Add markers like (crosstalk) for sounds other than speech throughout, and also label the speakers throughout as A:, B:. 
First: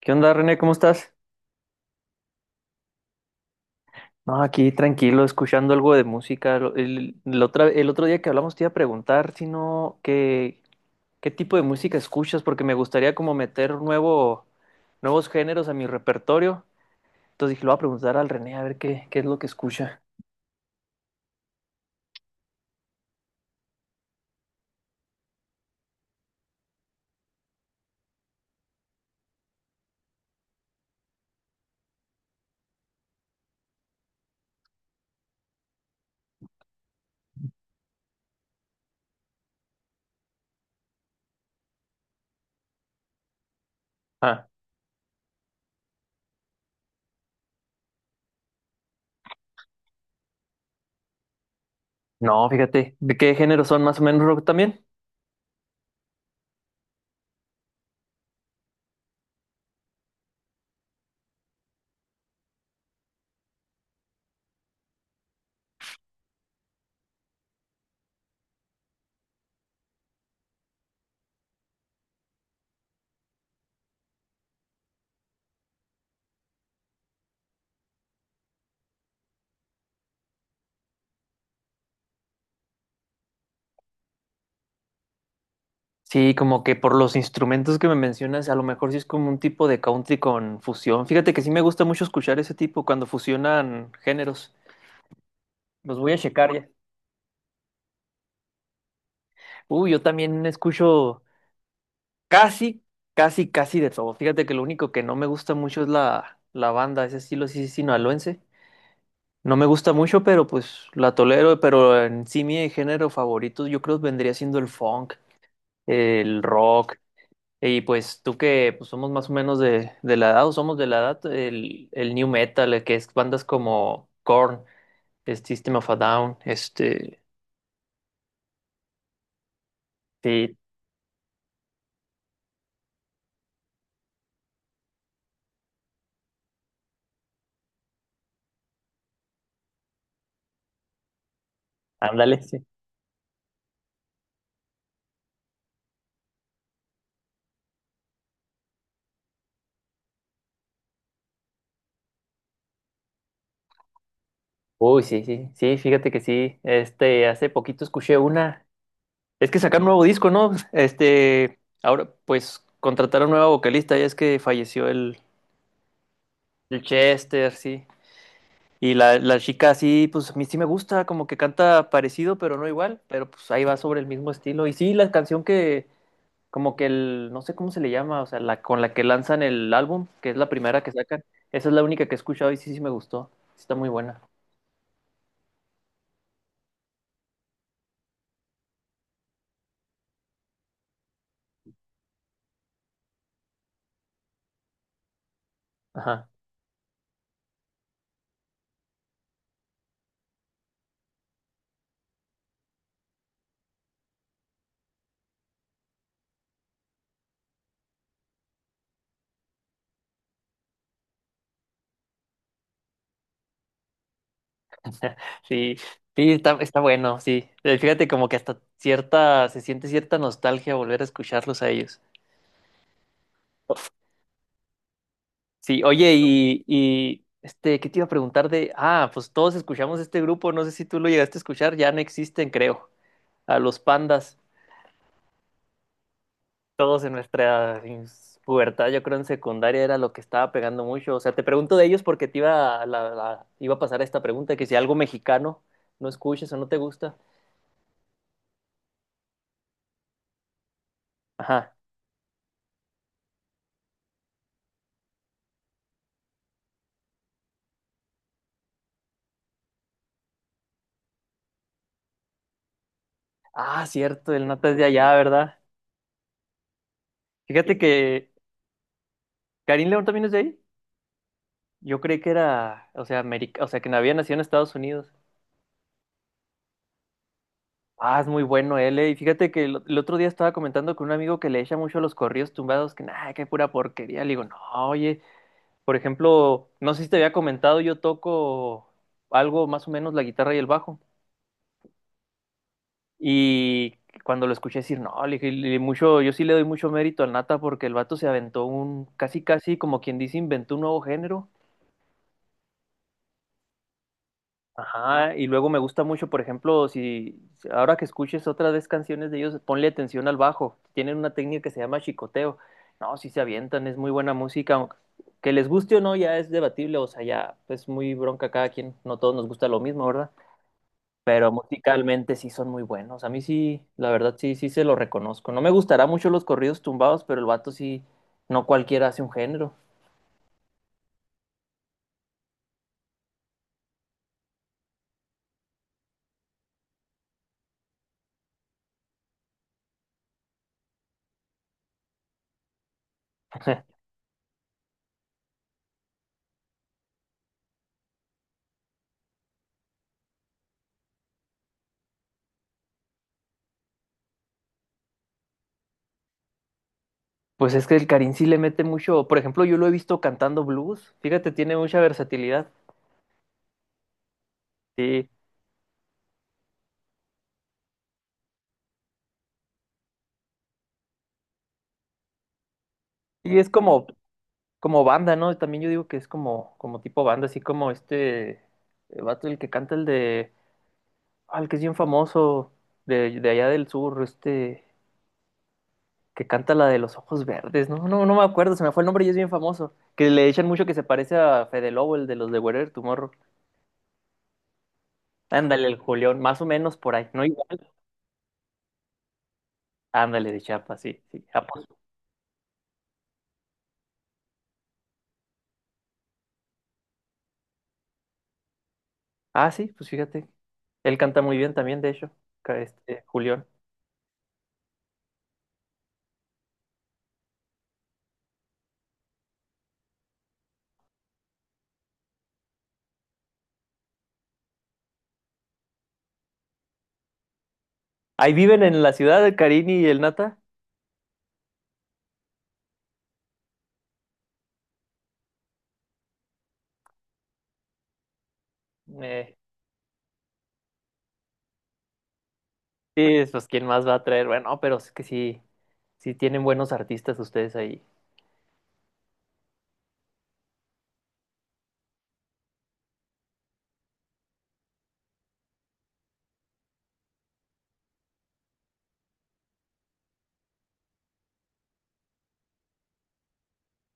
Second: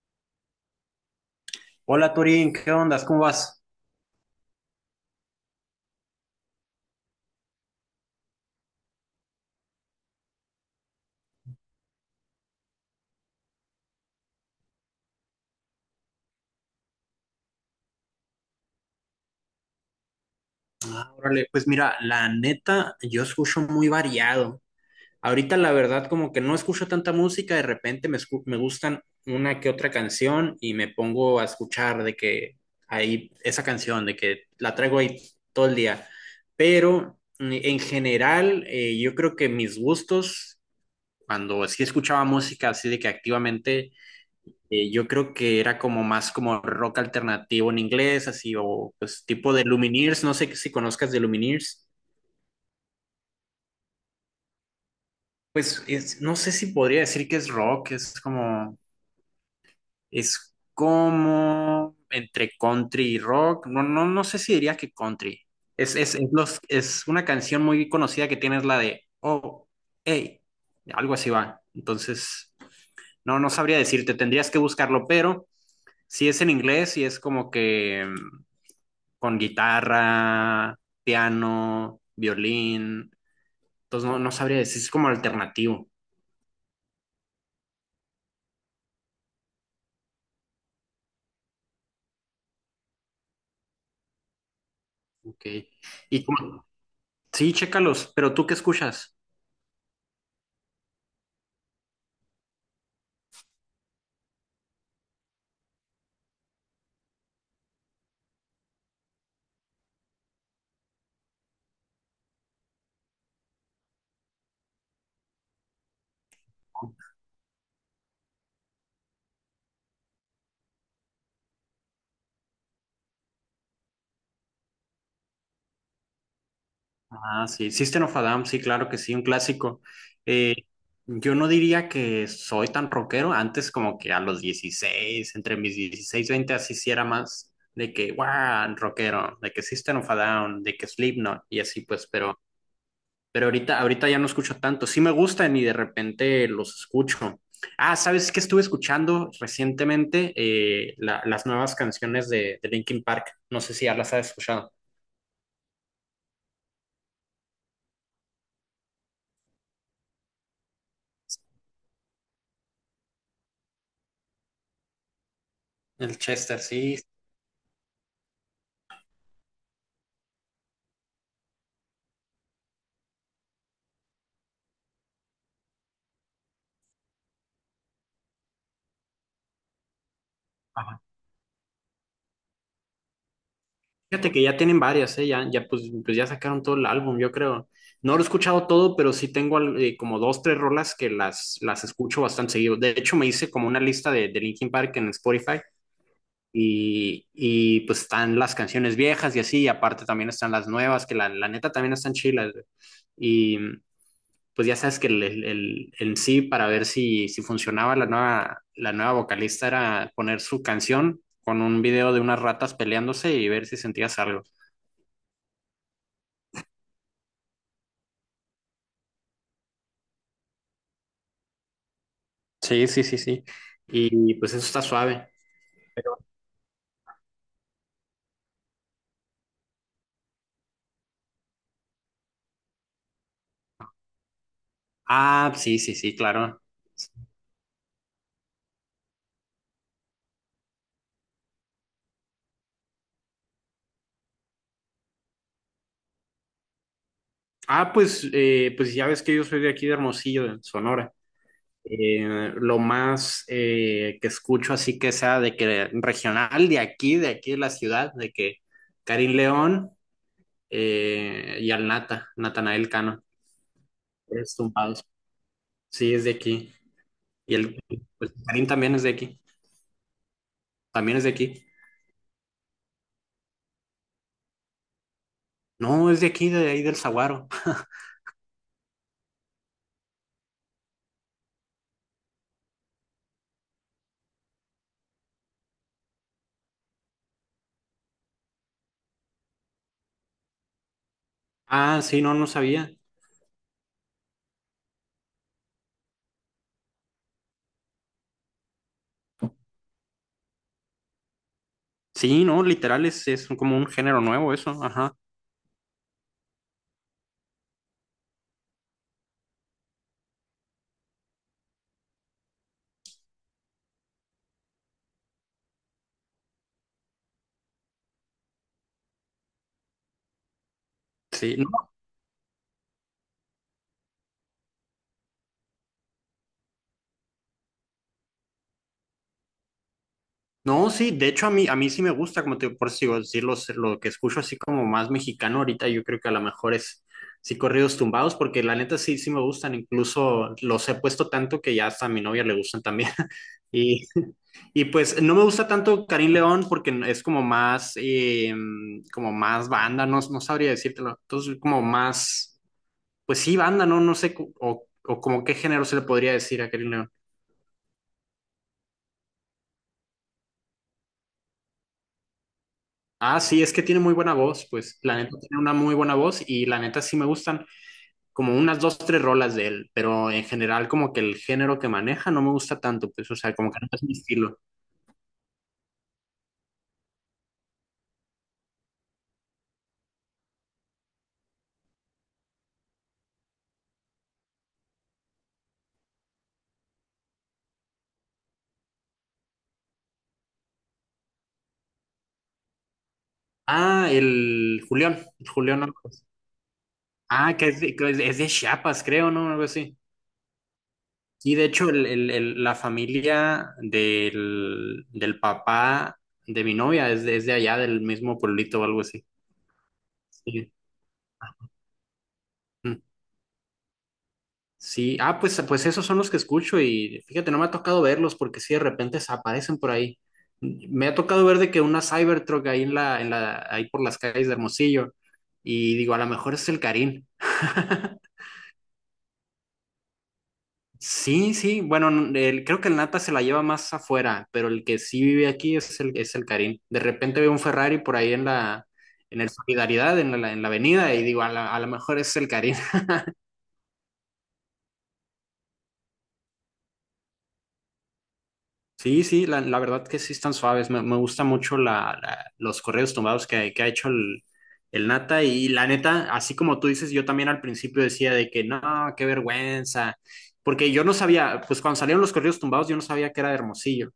A: ¿Qué onda, René? ¿Cómo estás?
B: Hola Turín, ¿qué ondas? ¿Cómo vas?
A: No, aquí tranquilo, escuchando algo de música. El otro día que hablamos te iba a preguntar si no, qué, qué tipo de música escuchas, porque me gustaría como meter nuevos géneros a mi repertorio. Entonces dije, lo voy a preguntar al René a ver qué, qué es lo que escucha.
B: Ah, órale, pues mira, la neta, yo escucho muy variado. Ahorita la verdad como que no escucho tanta música, de repente me gustan una que otra canción y me pongo a escuchar de que ahí esa canción, de que la traigo ahí todo el día. Pero en general, yo creo que mis gustos, cuando sí escuchaba música así de que activamente.
A: Ah,
B: Yo creo que era como más como rock alternativo en inglés, así, o pues tipo de Lumineers, no sé si conozcas de Lumineers.
A: no, fíjate, ¿de qué géneros son más o menos rock también?
B: Pues no sé si podría decir que es rock, es como entre country y rock. No, no, no sé si diría que country. Es una canción muy conocida que tienes la de, oh, hey, algo así va. Entonces, no, no sabría decirte, tendrías que buscarlo, pero... Si es en inglés y es como que con guitarra, piano, violín. Entonces no, no sabría decir, es como alternativo.
A: Sí, como que por los instrumentos que me mencionas, a lo mejor sí es como un tipo de country con fusión. Fíjate que sí me gusta mucho escuchar ese tipo cuando fusionan géneros.
B: Ok.
A: Los voy a
B: Y
A: checar
B: como,
A: ya.
B: sí, chécalos, pero ¿tú qué escuchas?
A: Uy, yo también escucho casi, casi de todo. Fíjate que lo único que no me gusta mucho es la banda, ese estilo sí sinaloense. No me gusta mucho, pero pues la tolero. Pero en sí mi género favorito yo creo vendría siendo el funk, el rock. Y pues tú que pues, somos más o menos de la edad, o somos de la edad, el new metal, el que es bandas como Korn, System of a Down, este...
B: Ah, sí, System of a Down, sí, claro que sí, un clásico. Eh,
A: Sí,
B: yo no diría que soy tan rockero, antes como que a los 16, entre mis 16 y 20, así sí era más de que, wow, rockero, de que System of a Down, de que Slipknot y así pues, pero
A: ándale. Sí.
B: Pero ahorita, ahorita ya no escucho tanto. Sí me gustan y de repente los escucho. Ah, ¿sabes qué estuve escuchando recientemente? Las nuevas canciones de Linkin Park. No sé si ya las has escuchado.
A: Uy, sí, sí, sí, fíjate que sí. Este, hace poquito escuché una. Es que sacaron un nuevo disco, ¿no? Este, ahora pues contrataron nueva vocalista, ya es que falleció
B: El Chester,
A: el
B: sí.
A: Chester, sí. Y la chica sí, pues a mí sí me gusta, como que canta parecido, pero no igual, pero pues ahí va sobre el mismo estilo. Y sí, la canción que, como que el, no sé cómo se le llama, o sea, la con la que lanzan el álbum, que es la primera que
B: Ajá.
A: sacan, esa es la única que he escuchado y sí, sí me gustó. Sí. Está muy buena.
B: Fíjate que ya tienen varias, ¿eh? Ya, pues ya sacaron todo el álbum, yo creo. No lo he escuchado todo, pero sí tengo como dos, tres rolas que las escucho bastante seguido. De hecho, me hice como una lista de Linkin Park en Spotify.
A: Ajá.
B: Y, y pues están las canciones viejas y así, y aparte también están las nuevas, que la neta también están chilas, güey. Y pues ya sabes que en sí, para ver si funcionaba la nueva vocalista, era poner su canción con un video de unas ratas peleándose y ver si sentías algo.
A: (laughs) Sí, sí, está, está bueno, sí. Fíjate como que hasta cierta, se siente cierta nostalgia volver a escucharlos a ellos.
B: Sí, sí, sí, sí. Y pues eso está suave.
A: Sí, oye, y este, ¿qué te iba a preguntar de? Ah, pues todos escuchamos este grupo, no sé si tú lo llegaste a escuchar, ya no existen, creo. A los pandas,
B: Ah, sí, sí, sí, claro.
A: todos en nuestra ins- pubertad, yo creo en secundaria era lo que estaba pegando mucho. O sea, te pregunto de ellos porque te iba a, iba a pasar esta pregunta, que si algo mexicano no escuchas o no te gusta.
B: Ah, pues, pues ya ves que yo soy de aquí de Hermosillo, de Sonora.
A: Ajá.
B: Lo más que escucho así que sea de que regional de aquí, de aquí de la ciudad, de que Karim León y al Natanael Cano,
A: Ah, cierto, el
B: es
A: Nata es de
B: Tumbados.
A: allá, ¿verdad?
B: Sí, es de aquí. Y
A: Fíjate
B: el
A: que
B: pues Karim también es de aquí.
A: Karim León también es de ahí.
B: También es de aquí.
A: Yo creí que era, o sea, América, o sea, que no había nacido en Estados Unidos.
B: No, es de aquí, de ahí del Saguaro.
A: Ah, es muy bueno él, eh. Y fíjate que el otro día estaba comentando con un amigo que le echa mucho a los corridos tumbados, que nada, que pura porquería. Le digo, no, oye, por ejemplo, no sé si te había comentado, yo toco algo más o menos la guitarra y el bajo.
B: Ah, sí, no, no sabía.
A: Y cuando lo escuché decir, no, mucho, yo sí le doy mucho mérito al Nata porque el vato se aventó un, casi casi como quien dice, inventó un nuevo género.
B: Sí, no, literal, es como un género nuevo eso, ajá.
A: Ajá, y luego me gusta mucho, por ejemplo, si ahora que escuches otra vez canciones de ellos, ponle atención al bajo. Tienen una técnica que se llama chicoteo. No, si se avientan, es muy buena música. Aunque- Que les guste o no, ya es debatible, o sea, ya es muy bronca cada quien. No todos nos gusta lo mismo, ¿verdad? Pero
B: Sí,
A: musicalmente sí son muy buenos. A mí sí, la verdad sí, sí se lo reconozco. No me gustará mucho los corridos tumbados, pero el vato sí, no cualquiera hace un género.
B: no, sí, de hecho a mí sí me gusta, como te por eso digo, decir lo que escucho así como más mexicano ahorita, yo creo que a lo mejor es sí corridos tumbados, porque la neta sí, sí me gustan, incluso los he puesto tanto que ya hasta a mi novia le gustan también. (laughs)
A: (laughs)
B: Y, y pues no me gusta tanto Karim León porque es como más banda, no, no sabría decírtelo, entonces como más, pues sí, banda, no, no sé, o como qué género se le podría decir a Karim.
A: Pues es que el Karin sí le mete mucho. Por ejemplo, yo lo he visto cantando blues. Fíjate, tiene mucha versatilidad.
B: Ah, sí, es que tiene muy buena voz, pues la
A: Sí.
B: neta tiene una muy buena voz y la neta sí me gustan como unas dos, tres rolas de él, pero en general como que el género que maneja no me gusta tanto, pues o sea,
A: Y es
B: como que no es
A: como,
B: mi estilo.
A: como banda, ¿no? También yo digo que es como, como tipo banda, así como este el vato, el que canta el de. Ah, el que es bien famoso de allá del sur, este. Que canta la de los ojos verdes, ¿no? No, no me acuerdo, se me fue el nombre y es bien famoso. Que le echan mucho que se parece a Fede Lobo, el de los de Wherever Tomorrow.
B: Ah, el Julián
A: Ándale, el
B: Álvarez.
A: Julián, más o menos por ahí, no
B: Ah,
A: igual.
B: que es de Chiapas, creo, ¿no? Algo así.
A: Ándale, de Chiapas, sí, sí.
B: Sí, de hecho, la familia del papá de mi novia es de allá, del mismo pueblito o algo así.
A: Ah, sí, pues fíjate. Él canta muy bien también, de hecho, ca-
B: Sí.
A: este, Julián.
B: Sí, ah, pues, pues esos son los que escucho y fíjate, no me ha tocado verlos porque sí, de repente se aparecen por ahí. Me ha tocado ver de que una Cybertruck ahí ahí por las calles de Hermosillo y digo, a lo mejor es el Karim. (laughs)
A: Ahí viven en la ciudad el Carini y el Nata.
B: Sí, sí, bueno, creo que el Nata se la lleva más afuera, pero el que sí vive aquí es es el Karim. De repente veo un Ferrari por ahí en la, en el
A: Eh,
B: Solidaridad, en la avenida y digo, a lo mejor es el Karim.
A: sí, pues quién más va a traer. Bueno, pero es que sí, sí tienen buenos artistas ustedes ahí.
B: Sí, sí, la verdad que sí están suaves. Me gusta mucho los correos tumbados que ha hecho el Nata. Y la neta, así como tú dices, yo también al principio decía de que no, qué vergüenza. Porque yo no sabía, pues cuando salieron los correos tumbados, yo no sabía que era de Hermosillo.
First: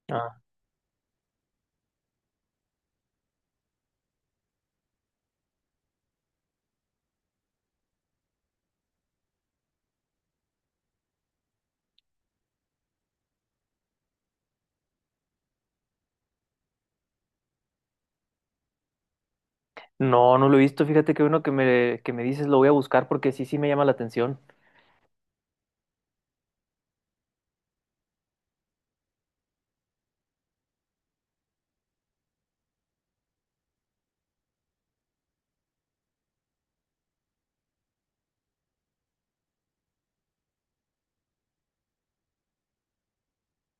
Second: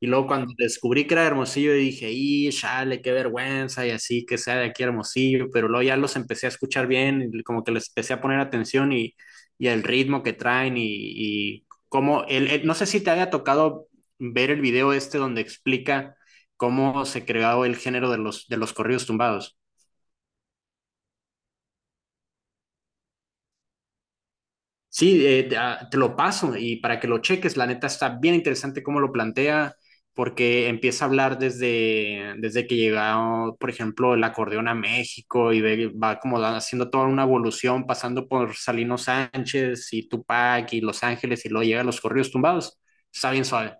B: Y luego
A: Ah.
B: cuando descubrí que era de Hermosillo, dije, y chale, qué vergüenza, y así que sea de aquí a Hermosillo. Pero luego ya los empecé a escuchar bien, y como que les empecé a poner atención y el ritmo que traen y como no sé si te haya tocado ver el video este donde explica cómo se creó el género de los corridos tumbados.
A: No, no lo he visto. Fíjate que uno que me dices lo voy a buscar porque sí, sí me llama la atención.
B: Sí, lo paso y para que lo cheques, la neta está bien interesante cómo lo plantea, porque empieza a hablar desde, desde que llegó, por ejemplo, el acordeón a México y va como haciendo toda una evolución, pasando por Salino Sánchez y Tupac y Los Ángeles y luego llega a los corridos tumbados. Está bien suave.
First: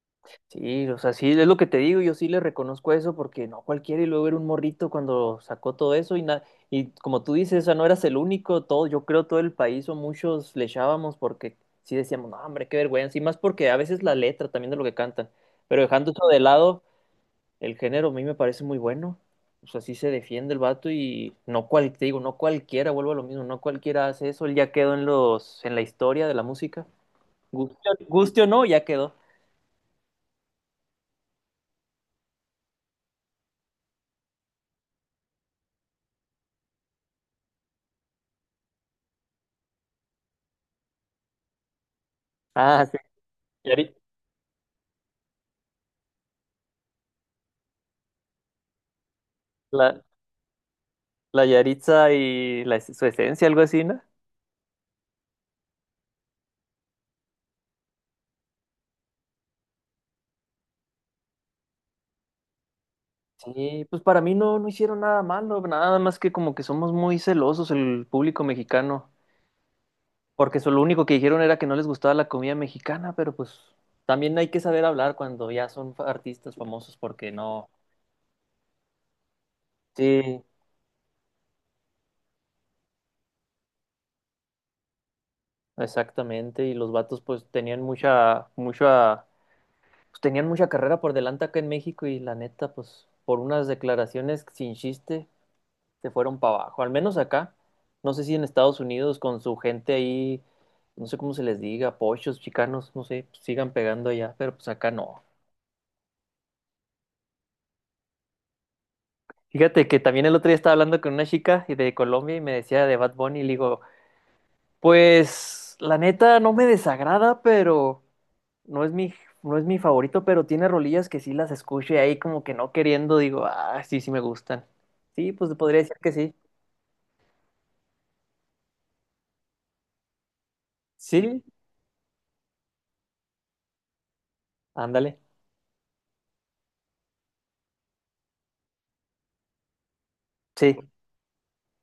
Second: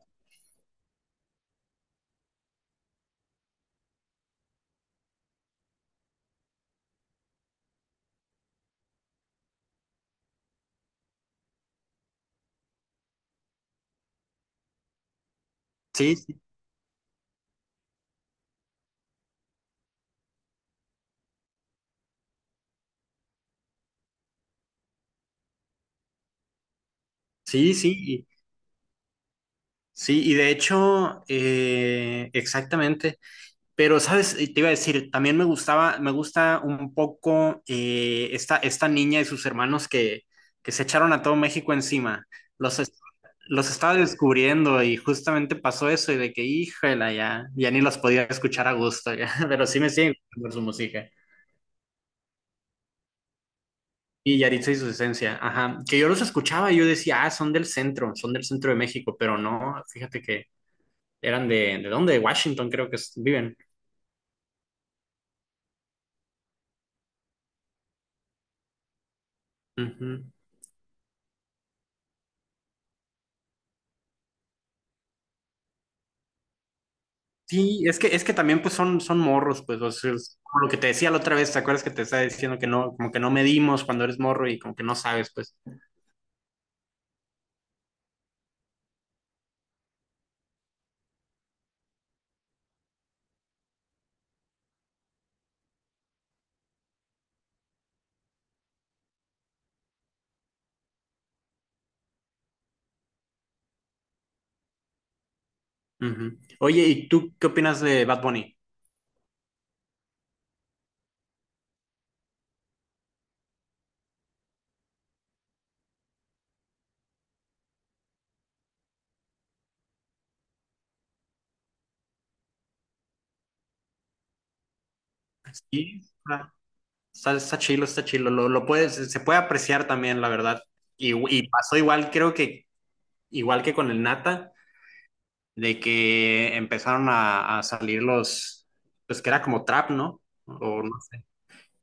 A: Sí, o sea, sí, es lo que te digo, yo sí le reconozco eso porque no cualquiera y luego era un morrito cuando sacó todo eso y, na- y como tú dices, o sea, no eras el único, todo, yo creo todo el país o muchos le echábamos porque sí decíamos, no, hombre, qué vergüenza, y más porque a veces la letra también de lo que cantan, pero dejando
B: Sí,
A: eso de
B: sí,
A: lado, el género a mí me parece muy bueno, o sea, sí se defiende el vato y no cual, te digo, no cualquiera, vuelvo a lo mismo, no cualquiera hace eso, él ya quedó en los, en la historia de la música,
B: sí,
A: guste,
B: sí, y-
A: guste o no, ya quedó.
B: sí, y de hecho, exactamente. Pero, ¿sabes? Te iba a decir, también me gustaba, me gusta un poco esta niña y sus hermanos que se echaron a todo México encima. Los,
A: Ah, sí.
B: es- los
A: Y
B: estaba
A: ahorita-
B: descubriendo y justamente pasó eso y de que, híjala, ya, ya ni los podía escuchar a gusto, ya. (laughs) Pero sí me
A: la-
B: siguen por su música.
A: La Yaritza y la es- su esencia, algo así, ¿no?
B: Y Yaritza y su esencia, ajá. Que yo los escuchaba y yo decía, ah, son del centro de México, pero no, fíjate que eran ¿de dónde? De Washington creo que viven.
A: Sí, pues para mí no, no hicieron nada malo, nada más que como que somos muy celosos el público mexicano, porque eso, lo único que dijeron era que no les gustaba la comida mexicana, pero pues también hay que saber hablar cuando ya son fa- artistas famosos, porque no.
B: Sí, es que también pues son, son morros, pues, o sea, es
A: Sí,
B: como lo que te decía la otra vez, ¿te acuerdas que te estaba diciendo que no, como que no medimos cuando eres morro y como que no sabes, pues.
A: exactamente, y los vatos pues tenían mucha, pues tenían mucha carrera por delante acá en México y la neta, pues por unas declaraciones sin chiste, se fueron para abajo, al menos acá. No sé si en Estados Unidos con su gente ahí, no sé cómo se les diga, pochos, chicanos, no sé, pues, sigan pegando allá, pero pues acá no.
B: Ujú. Oye, ¿y tú qué opinas de Bad Bunny?
A: Fíjate que también el otro día estaba hablando con una chica de Colombia y me decía de Bad Bunny y le digo, pues la neta no me desagrada, pero no es mi, no es mi favorito, pero tiene rolillas que sí las escucho y ahí como que no queriendo digo, ah, sí, sí me gustan. Sí, pues podría decir
B: Sí,
A: que sí.
B: está, está chilo, lo puedes, se puede apreciar también, la verdad.
A: Sí,
B: Y pasó igual, creo que, igual que con el Nata,
A: ándale.
B: de que empezaron a salir los, pues que era como trap, ¿no?
A: Sí,
B: O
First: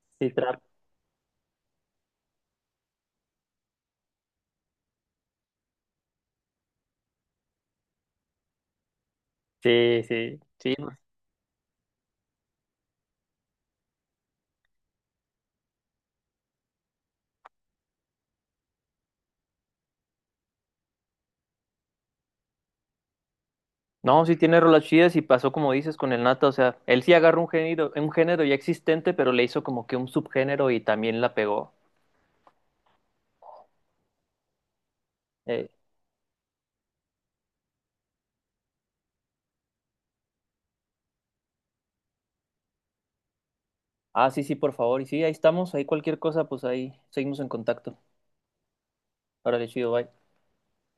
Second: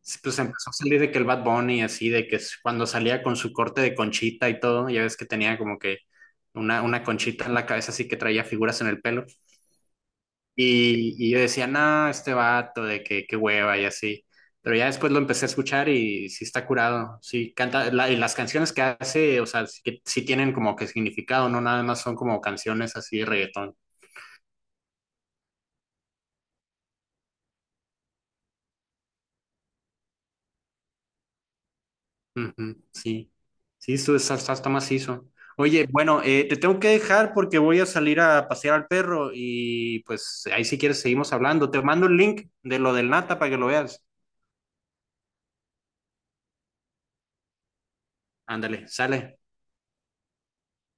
B: sí,
A: sí,
B: pues
A: trap.
B: empezó a salir de que el Bad Bunny, así, de que cuando salía con su corte de conchita y todo, ya ves que tenía como que una conchita en la cabeza, así que traía figuras en el pelo.
A: Sí, sí, sí.
B: Y yo decía, no, este vato, de que qué hueva y así. Pero ya después lo empecé a escuchar y sí está curado, sí canta, y las canciones que hace, o sea, sí, que, sí tienen como que significado, no nada más son como canciones así de reggaetón.
A: No, sí tiene rolas chidas y pasó como dices con el Nata, o sea, él sí agarró un género ya existente, pero le hizo como que un subgénero y también la pegó.
B: Ujú, sí, sí, está, está macizo.
A: Eh,
B: Oye, bueno, te tengo que dejar porque voy a salir a pasear al perro y pues ahí si quieres seguimos hablando. Te mando el link de lo del Nata para que lo veas.
A: ah, sí, sí, por favor. Y sí, ahí estamos, ahí cualquier cosa, pues ahí seguimos en contacto.
B: Ándale, sale.
A: Órale, chido, bye.